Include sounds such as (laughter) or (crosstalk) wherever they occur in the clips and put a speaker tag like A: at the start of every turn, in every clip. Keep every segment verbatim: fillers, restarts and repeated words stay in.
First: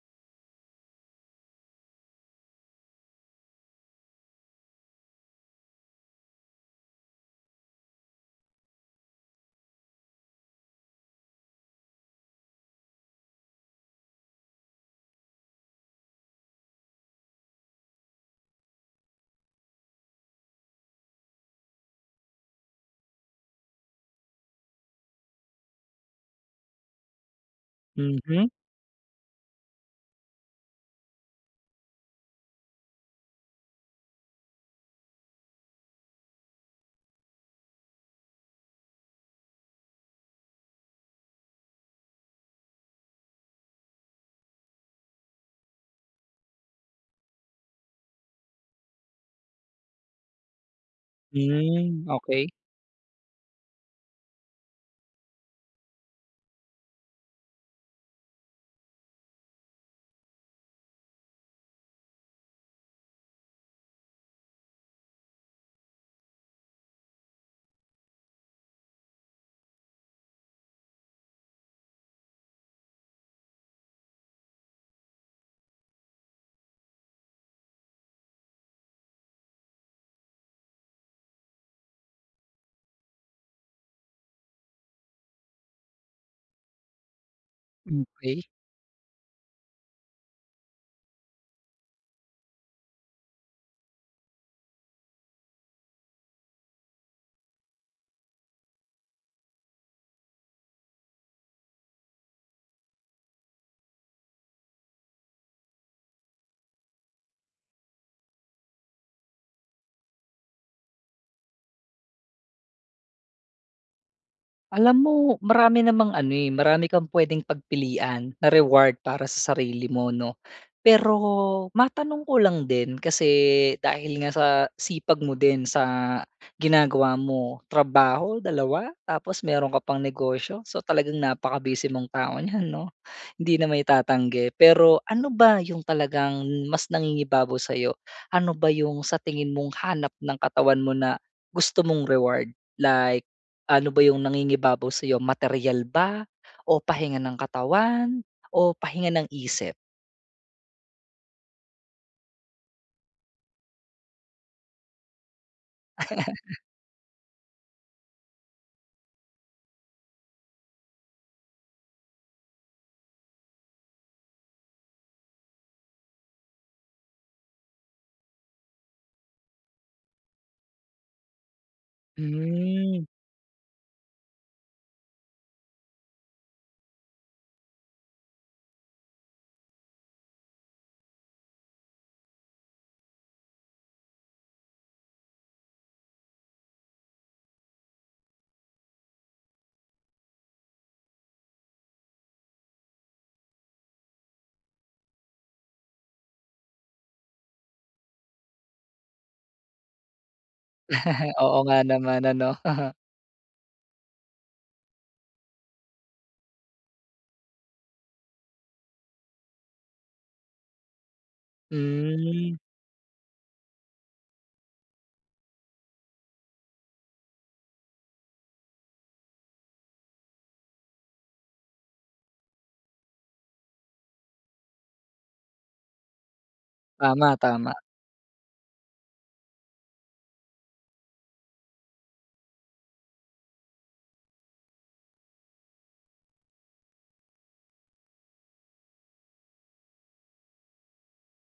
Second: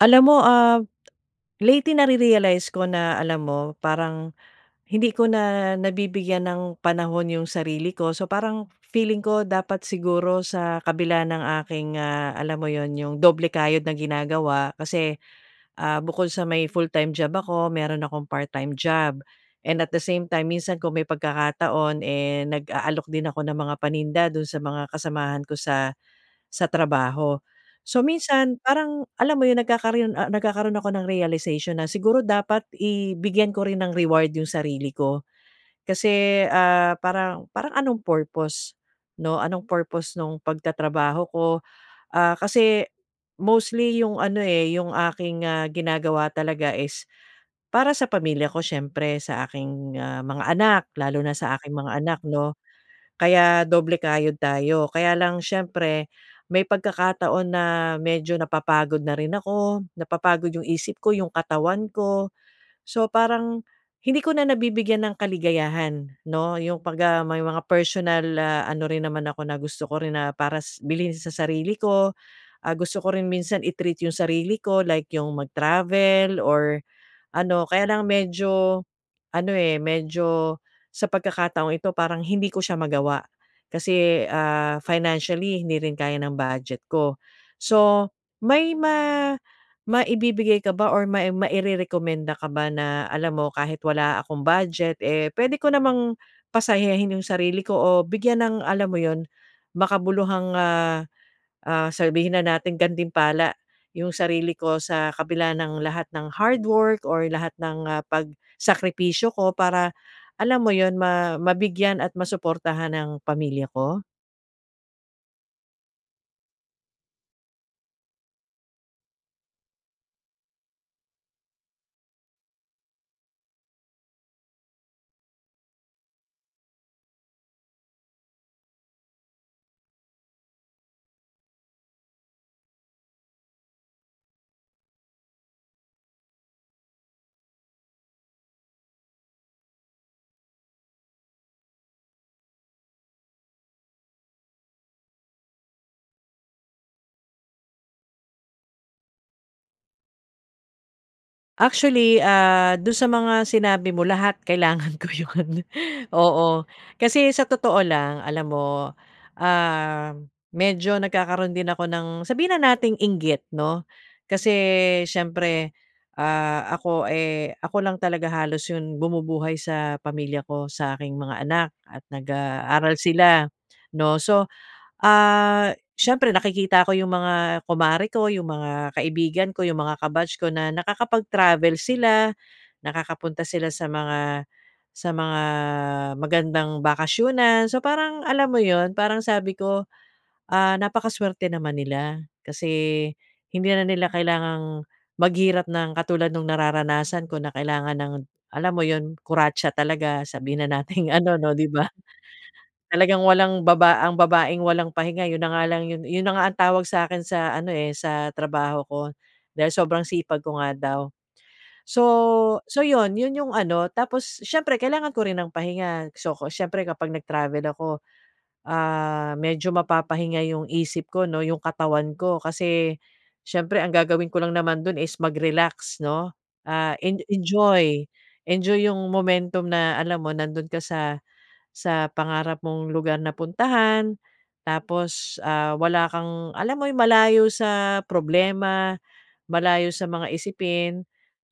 A: Alam mo, ah, lately nari-realize ko na alam mo, parang hindi ko na nabibigyan ng panahon yung sarili ko. So, parang feeling ko dapat siguro sa kabila ng aking, ah, alam mo 'yon? Yung doble kayod na ginagawa, kasi, ah, bukod sa may full-time job ako, mayro'n akong part-time job. And at the same time minsan kung may pagkakataon, eh, nag-aalok din ako ng mga paninda do'n sa mga kasamahan ko sa sa trabaho. So,
B: Mhm.
A: minsan parang alam mo yung nagkakaroon ah, nagkakaroon ako ng realization na siguro dapat i bigyan ko rin ng reward yung sarili ko. Kasi, ah, parang parang anong purpose, 'no? Anong purpose nung pagtatrabaho ko? Ah, kasi mostly yung ano, eh, yung aking, ah, ginagawa talaga, is para sa pamilya ko siyempre, sa aking, ah, mga anak, lalo na sa aking mga
B: Hmm,
A: anak
B: okey.
A: 'no? Kaya doble kayod tayo. Kaya lang siyempre, may pagkakataon na medyo napapagod na rin ako, napapagod yung isip ko, yung katawan ko. So, parang hindi ko na nabibigyan ng kaligayahan, 'no? Yung 'pagka may mga personal, ah, ano rin naman ako na, gusto ko rin na, para sa bilhin sa sarili ko. Ah, gusto ko rin minsan i-treat yung sarili ko, like yung mag-travel or ano Kaya lang medyo, ano, eh, medyo sa pagkakataong ito parang hindi ko siya magawa. Kasi, ah, financially hindi rin kaya ng budget ko. So,
B: Okey.
A: may ma-maibibigay ka ba or may mairerekomenda ka ba, na alam mo, kahit wala akong budget, eh, puwede ko namang pasayahin yung sarili ko o bigyan ng alam mo 'yon, makabuluhang, ah, ah, sabihin na nating gantimpala yung sarili ko, sa kabila ng lahat ng hardwork or lahat ng, ah, pagsakripisyo ko. Para alam mo 'yon, ma-mabigyan at masuportahan ang pamilya ko?
B: Alam mo, marami namang ano, eh, marami kang pwedeng pagpilian, na reward para sa sarili mo, 'no? Pero matanong ko lang din, kasi dahil nga sa sipag mo din sa ginagawa mo, trabaho, dalawa? Tapos meron ka pang negosyo, so talagang napaka-busy mong tao niyan, 'no? Hindi na mai-tatanggi, pero ano ba 'yong talagang mas nangingibabaw sa'yo? Ano ba 'yong sa tingin mong hanap ng katawan mo na, gusto mong reward? Like, ano ba 'yong nangingibabaw sa 'yo, materyal ba o pahinga ng katawan, o pahinga ng isip?
A: Actually, ah, do'n sa mga sinabi mo, lahat kailangan ko 'yon.
B: (laughs)
A: Oo, kasi sa totoo lang alam mo, ah, medyo nagkakaroon din ako ng sabihin na nating inggit, 'no? Kasi siyempre, ah, ako, eh, ako lang talaga halos 'yong bumubuhay sa pamilya ko, sa aking mga anak, at nag-aaral
B: Hmm.
A: sila, 'no? So, ah, siyempre nakikita ko 'yong mga kumare ko, 'yong mga kaibigan ko, 'yong mga ka-batch ko na nakakapag-travel sila, nakakapunta sila sa mga, sa mga magandang bakasyunan. So, parang alam mo 'yon, parang sabi ko, "Ah, napakasuwerte naman nila" kasi, hindi na nila kailangang maghirap ng katulad no'ng nararanasan ko, na kailangan ng alam mo 'yon, kuratsa talaga! Sabihin na nating ano
B: (laughs)
A: 'no,
B: Oo
A: 'di
B: nga
A: ba?
B: naman, ano? (laughs)
A: Talagang walang baba ang babaeng walang pahinga, 'yon na nga lang 'yon, 'yon na nga ang tawag sa akin sa ano eh, sa trabaho ko, dahil sobrang sipag ko nga daw. So,
B: Hmm.
A: so, 'yon, 'yon 'yong ano, tapos siyempre kailangan ko rin ng pahinga. So, 'ko siyempre kapag nagtravel ako, ah, medyo mapapahinga yung isip ko 'no 'yong katawan ko, kasi siyempre ang gagawin ko lang naman do'n is mag-relax, 'no? Ah, en
B: Tama. Tama.
A: enjoy! Enjoy 'yong momentum na alam mo, nando'n ka sa, sa pangarap mong lugar na puntahan. Tapos, ah, wala kang, alam mo yung malayo sa problema, malayo sa mga isipin.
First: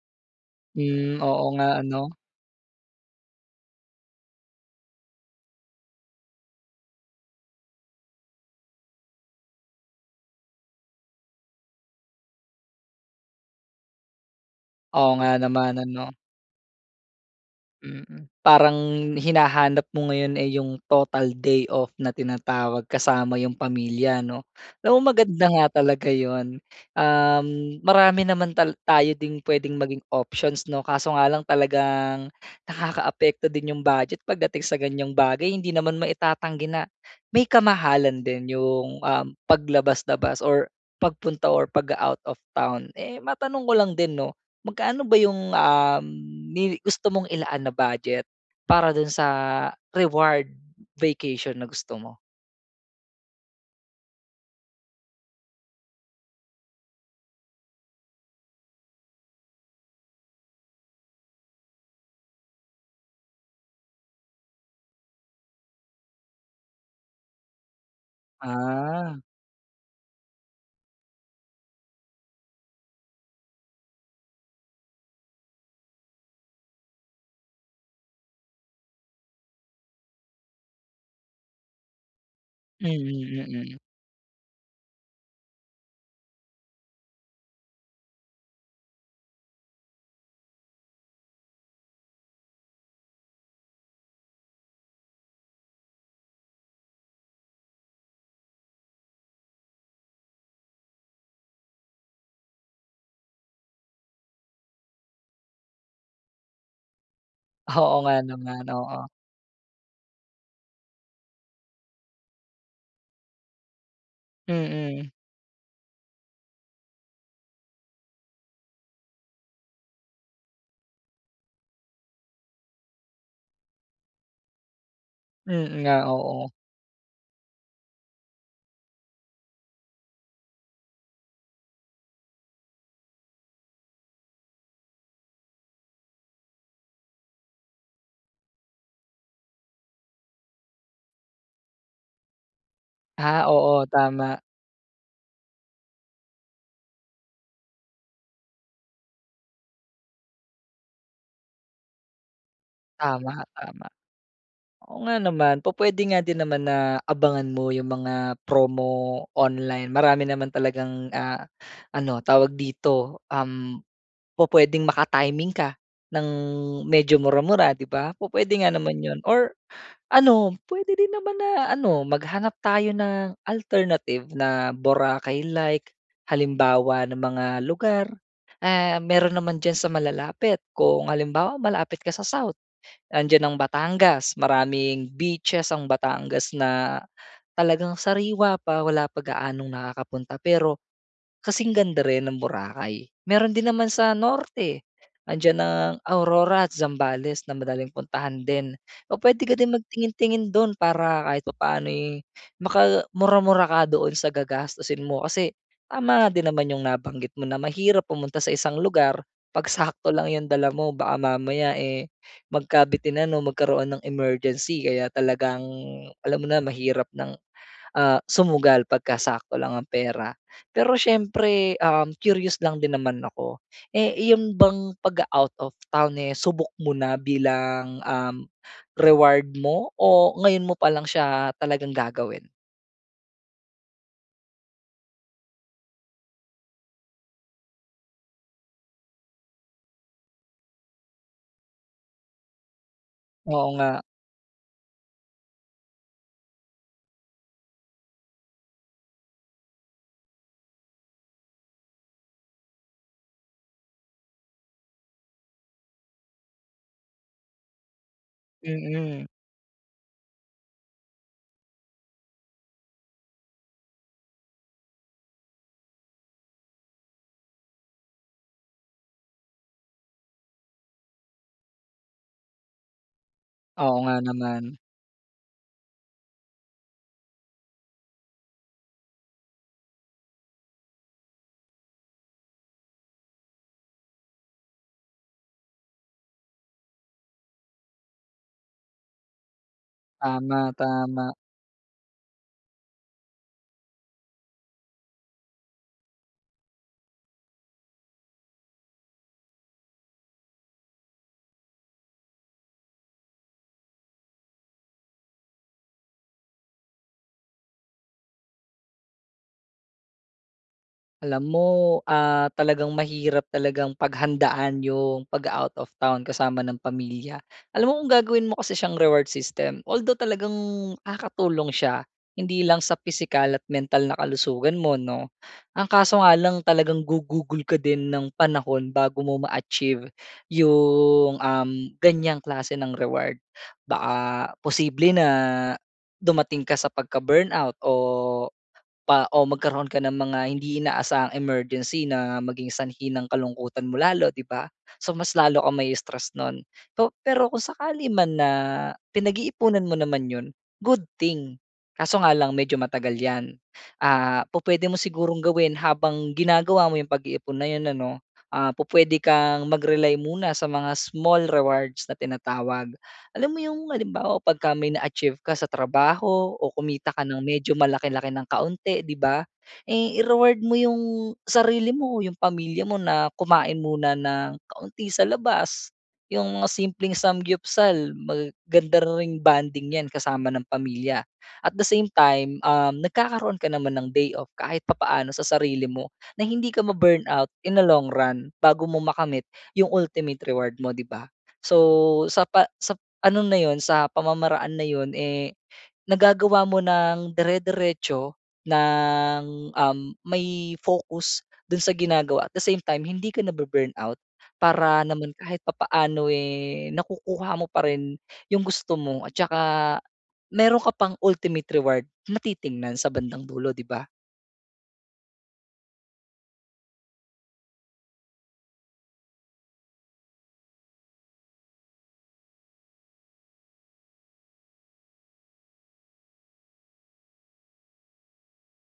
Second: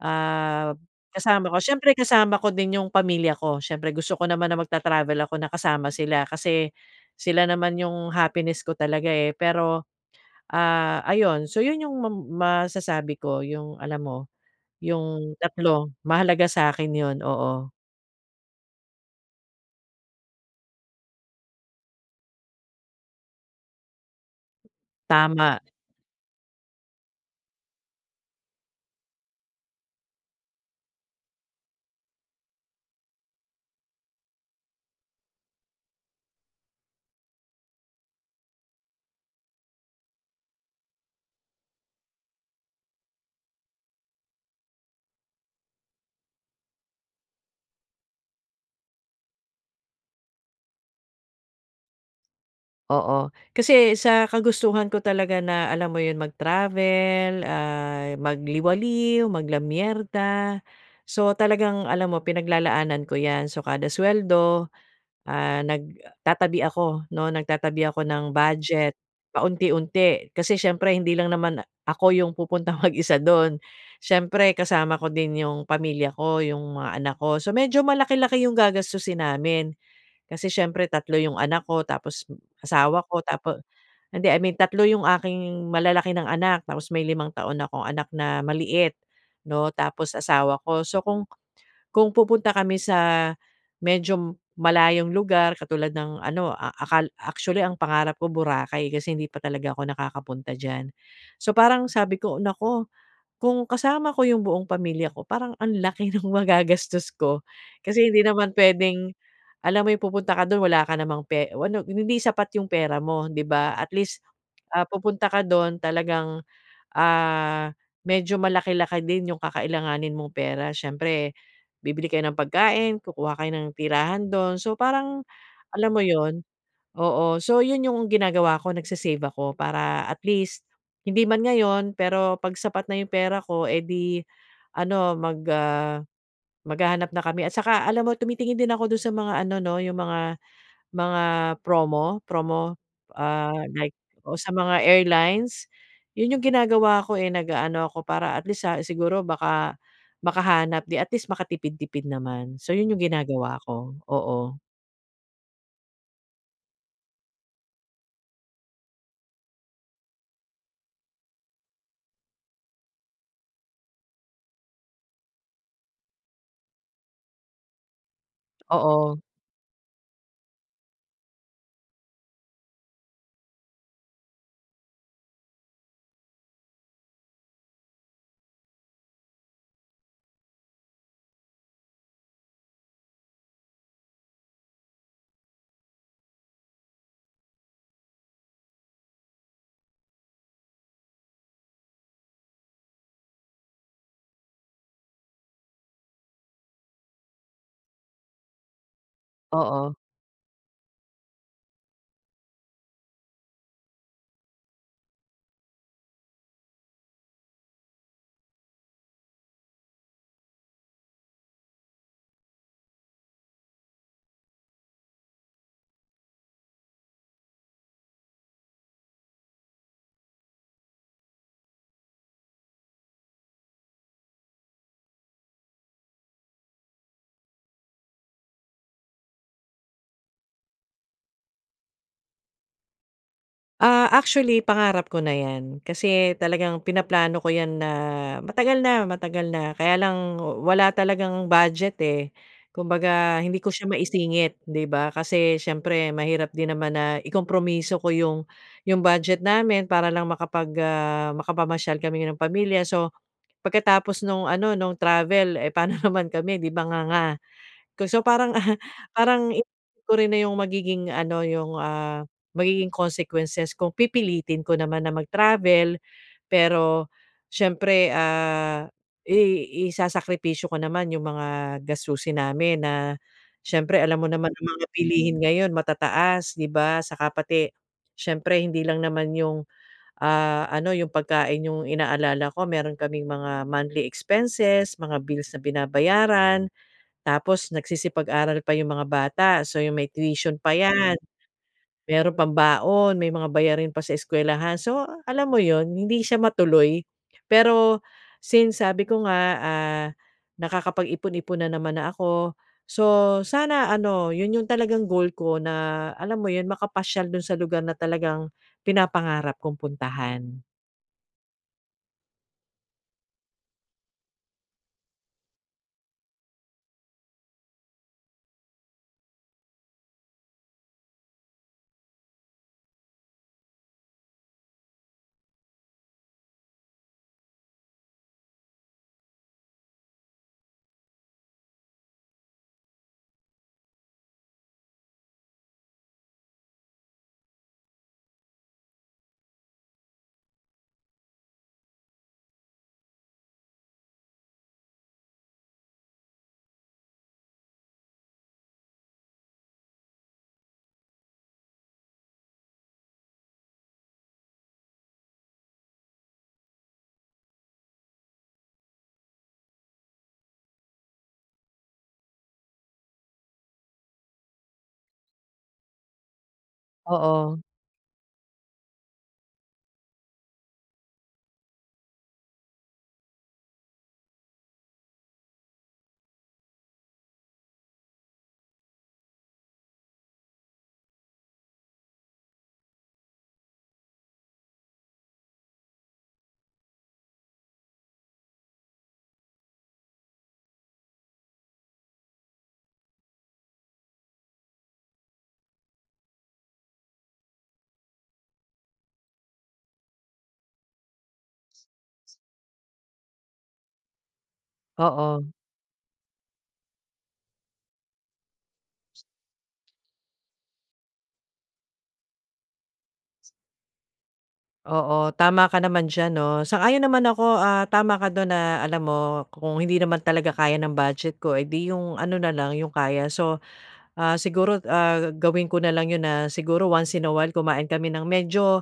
A: Ah,
B: Hmm, oo
A: kasama ko
B: nga
A: siyempre
B: ano?
A: kasama ko din 'yong pamilya ko. Siyempre gusto ko naman na magta-travel ako na kasama sila. Kasi, sila naman 'yong happiness ko talaga eh. Pero, ah, ayon! So 'yon 'yong mam masasabi ko 'yong alam mo,
B: Oo nga
A: 'yong
B: naman,
A: tatlo,
B: ano?
A: mahalaga sa'kin 'yon, oo.
B: Mm. Parang hinahanap mo ngayon, eh, yung total day off na tinatawag kasama yung pamilya, 'no? Alam mo maganda
A: Tama.
B: nga talaga 'yon. Um, marami naman tal tayo ding pwedeng maging options 'no? Kaso nga lang, talagang nakakaapekto din 'yong budget pagdating sa ganyan bagay. Hindi naman maitatanggi na, may kamahalan din 'yong, um, paglabas-labas or pagpunta or pag-a-out-of-town. Eh, matanong ko lang din 'no? Magkano ba 'yong, um, mi gusto mong ilaan na budget, para do'n sa reward vacation, na gusto mo?
A: Oo, kasi sa kagustuhan ko talaga na alam mo yun mag-travel, ah, magliwaliw, mag-lamierda, so, talagang alam mo, pinaglalaanan ko 'yan. So, kada suweldo, ah, nagtatabi ako 'no, nagtatabi ako ng budget
B: Ah.
A: paunti-unti. Kasi siyempre hindi lang naman ako yung pupuntang mag-isa do'n. Siyempre kasama ko din 'yong pamilya ko, 'yong mga anak ko. So, medyo malaki-laki yung gagastusin namin. Kasi siyempre tatlo yung anak ko tapos
B: Mm,
A: asawa ko tapo
B: mm.
A: hindi I mean, tatlo yung aking malalaki nang anak tapos may limang taon akong anak na maliit 'no, tapos asawa ko. So, kung kung pupunta kami sa medyo malayong lugar katulad ng ano a a akal actually ang pangarap ko, Boracay kasi hindi pa talaga ako nakakapunta diyan. So, parang sabi ko, "Nako! Kung kasama ko 'yong buong pamilya ko parang ang laki ng magagastos ko."
B: Oo,
A: Kasi hindi
B: nga
A: naman
B: naman, oo.
A: pwedeng, alam mo 'yong pupunta ka do'n wala ka namang pe o ano, hindi sapat 'yong pera mo, 'di ba? At least, ah,
B: Mm.
A: pupunta ka do'n talagang, ah, medyo malaki-laki din 'yong kakailanganin mong pera. Siyempre bibili kayo ng pagkain, kukuha kayo ng tirahan do'n. So, parang,
B: Mm
A: alam
B: nga,
A: mo 'yon?
B: oo.
A: Oo. So, 'yon 'yong ginagawa ko nag-sa-save ako para at least hindi man ngayon pero 'pag sapat na 'yong pera ko, eh, di ano, mag ah, maghahanap na kami. At saka alam mo tumitingin din ako do'n sa mga ano 'no 'yong mga mga promo promo,
B: Ah,
A: ah,
B: oo,
A: like oo,
B: tama.
A: sa mga airlines? 'Yun 'yong ginagawa ko, eh, nag-aano ako para at least sa siguro baka makahanap di at least makatipid-tipid naman. So, 'yun 'yong
B: Tama,
A: ginagawa
B: tama.
A: ko. Oo.
B: Oo nga naman. Pu-puwede nga din naman na abangan mo yung mga promo online. Marami naman talagang ah, ano, tawag dito, um, pu-puwedeng maka-timing ka ng medyo mura-mura 'di ba? Pu-puwede nga naman
A: Oo.
B: 'yon or ano, puwede din naman na ano, maghanap tayo ng alternative na Boracay-like. Halimbawa ng mga lugar, ah, meron naman diyan sa malalapit. Kung halimbawa malapit ka sa South, nandiyan ang Batangas. Maraming beaches ang Batangas na talagang sariwa pa, wala pa gaanong nakakapunta pero kasing ganda rin ng Boracay. Meron din naman sa norte. Andiyan ang Aurora at Zambales na madaling puntahan din. O pwede ka din
A: Oo.
B: magtingin-tingin dun para kahit papano'y makamura-mura ka doon sa gagastusin mo. Kasi tama nga din naman yung nabanggit mo na mahirap pumunta sa isang lugar 'pag sakto lang 'yong dala mo. Baka mamaya, eh, magkabitinan o magkaroon ng emergency kaya talagang alam mo na mahirap ng, ah, sumugal 'pagka sakto lang ang pera. Pero siyempre, um, curious lang din naman ako. Eh, iyon bang pag-o-out of town eh, subok mo na bilang, um, reward mo o ngayon mo palang siya talagang gagawin?
A: Ah, actually pangarap ko na 'yan. Kasi talagang pinaplano ko 'yan na matagal na, matagal na. Kaya lang wa-wala talagang budget eh. Kumbaga hindi
B: Oo,
A: ko siya
B: nga.
A: maisingit, 'di ba? Kasi siyempre mahirap din naman na ikompromiso ko 'yong 'yong budget namin para lang makapag, ah, makapamasyal kami ng pamilya. So, pagkatapos no'ng ano, no'ng travel, eh, paano (chuckles) naman kami 'di ba, nga-nga. Ko so, parang (chuckles)
B: Mm.
A: parang hindi ko rin na 'yong magiging ano 'yong ah, magiging consequences kung pipilitin ko naman na mag-travel. Pero siyempre, ah, i isasakripisyo ko naman 'yong mga gastusin namin na
B: Oo
A: siyempre
B: nga
A: alam mo naman ang
B: naman.
A: mga bilihin ngayon matataas, 'di ba? At tsaka pati, siyempre hindi lang naman 'yong, ah, ano, 'yong pagkain 'yong inaalala ko. Meron kaming mga monthly expenses, mga bills na binabayaran, tapos nagsisipag-aral pa yung mga bata. So, 'yong may tuition
B: Tama,
A: pa 'yan.
B: tama.
A: Meron pang baon may mga bayarin pa sa eskwelahan. So, ah, alam mo 'yon? Hindi siya matuloy. Pero, since sabi ko nga, ah, nakakapag-ipon-ipon na naman na ako. So, sana ano 'yun 'yong talagang goal ko na, alam mo 'yon? Makapasyal dun sa lugar na talagang pinapangarap kong puntahan.
B: Alam mo, ah, talagang mahirap talagang paghandaan 'yong paga-out of town kasama ng pamilya. Alam mo, kung gagawin mo kasi siyang reward system, although talagang nakakatulong siya hindi lang sa pisikal at mental na kalusugan mo 'no, ang kaso nga lang talagang gugugol ka din ng panahon bago mo ma-achieve 'yong, uhm, ganyang klase ng reward. Baka posible na, dumating ka sa pagka-burnout o pa o magkaroon ka ng mga hindi inaasahang emergency na maging sanhi ng kalungkutan mo lalo 'di ba? So, mas lalo kang mai-stress no'n. So pero kung sakali man na, pinag-iipunan mo naman 'yon, good thing. Kaso nga lang medyo matagal 'yan. Ah, pu-puwede mo sigurong gawin habang ginagawa mo 'yong pag-iipon na 'yon ano, ah, pu-puwede kang mag-rely muna sa mga small rewards na tinatawag. Alam mo 'yong halimbawa 'pagka may na-achieve ka sa trabaho o kumita ka ng
A: Oo.
B: medyo malaki-laki ng kaunti 'di ba? Eh, I-reward mo 'yong sarili mo, 'yong pamilya mo na kumain muna na nang kaunti sa labas. 'Yong mga simpleng 삼겹살, mag ganda ring bonding 'yan kasama ng pamilya. At the same time, uhm, nagkakaroon ka naman ng day-off kahit papaano sa sarili mo, na hindi ka ma-burnout in a long run, bago mo makamit 'yong ultimate reward mo 'di ba? So, sapa sap ano na 'yon, sa pamamaraan na 'yon, eh, nagagawa mo nang dire-diretso, nang, uhm, may focus dun sa ginagawa at the same time hindi ka na-bu-burnout. Para naman
A: Oo.
B: kahit papaano eh, nakukuha mo pa rin 'yong gusto mo at saka meron ka pang ultimate reward na titingnan sa bandang dulo 'di ba?
A: Oo, tama ka naman diyan, 'no, sang-ayon naman ako. Ah, tama ka do'n na alam mo kung hindi naman talaga kaya ng budget ko, eh, 'di 'yong ano na lang 'yong kaya. So, ah, siguro, ah, gawin ko na lang 'yon na siguro once in a while kumain kami ng medyo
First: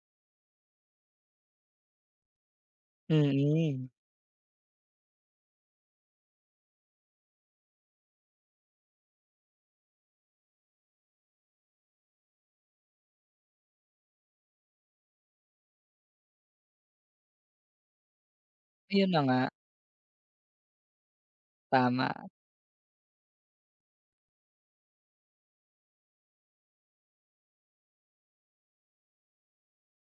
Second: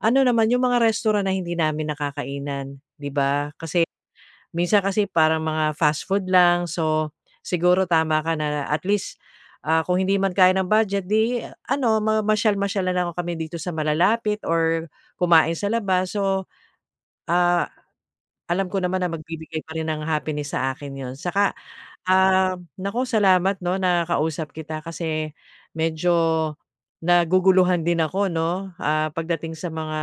A: ano naman 'yong mga restaurant na hindi namin nakakainan, 'di ba? Kasi
B: Mm.
A: minsan kasi parang mga fast food lang. So, siguro tama ka na at least, ah, kung hindi man kaya ng budget 'di i a ano, mamasyal-masyal na lang o kami dito sa malalapit or kumain sa labas. So, ah, alam ko naman na
B: Ayun na nga.
A: magbibigay pa rin ng happiness sa akin 'yon. Saka,
B: Tama.
A: um, naku, salamat 'no, nakausap kita kasi medyo naguguluhan din ako, 'no, ah, pagdating sa mga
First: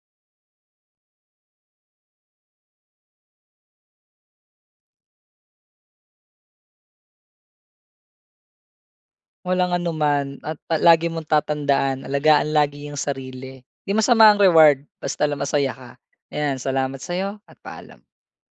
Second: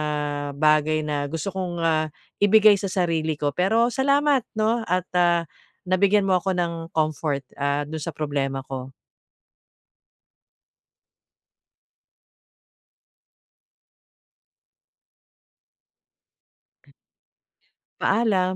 A: bagay na gusto kong, ah, ibigay sa sarili ko. Pero salamat, 'no at, ah, nabigyan mo ako ng comfort, ah, dun sa problema ko.
B: Walang anuman at pa lagi mong tatandaan alagaan lagi ang sarili, 'di masama ang reward, basta lang masaya ka. Ayan, salamat sa'yo at paalam.
A: Paalam.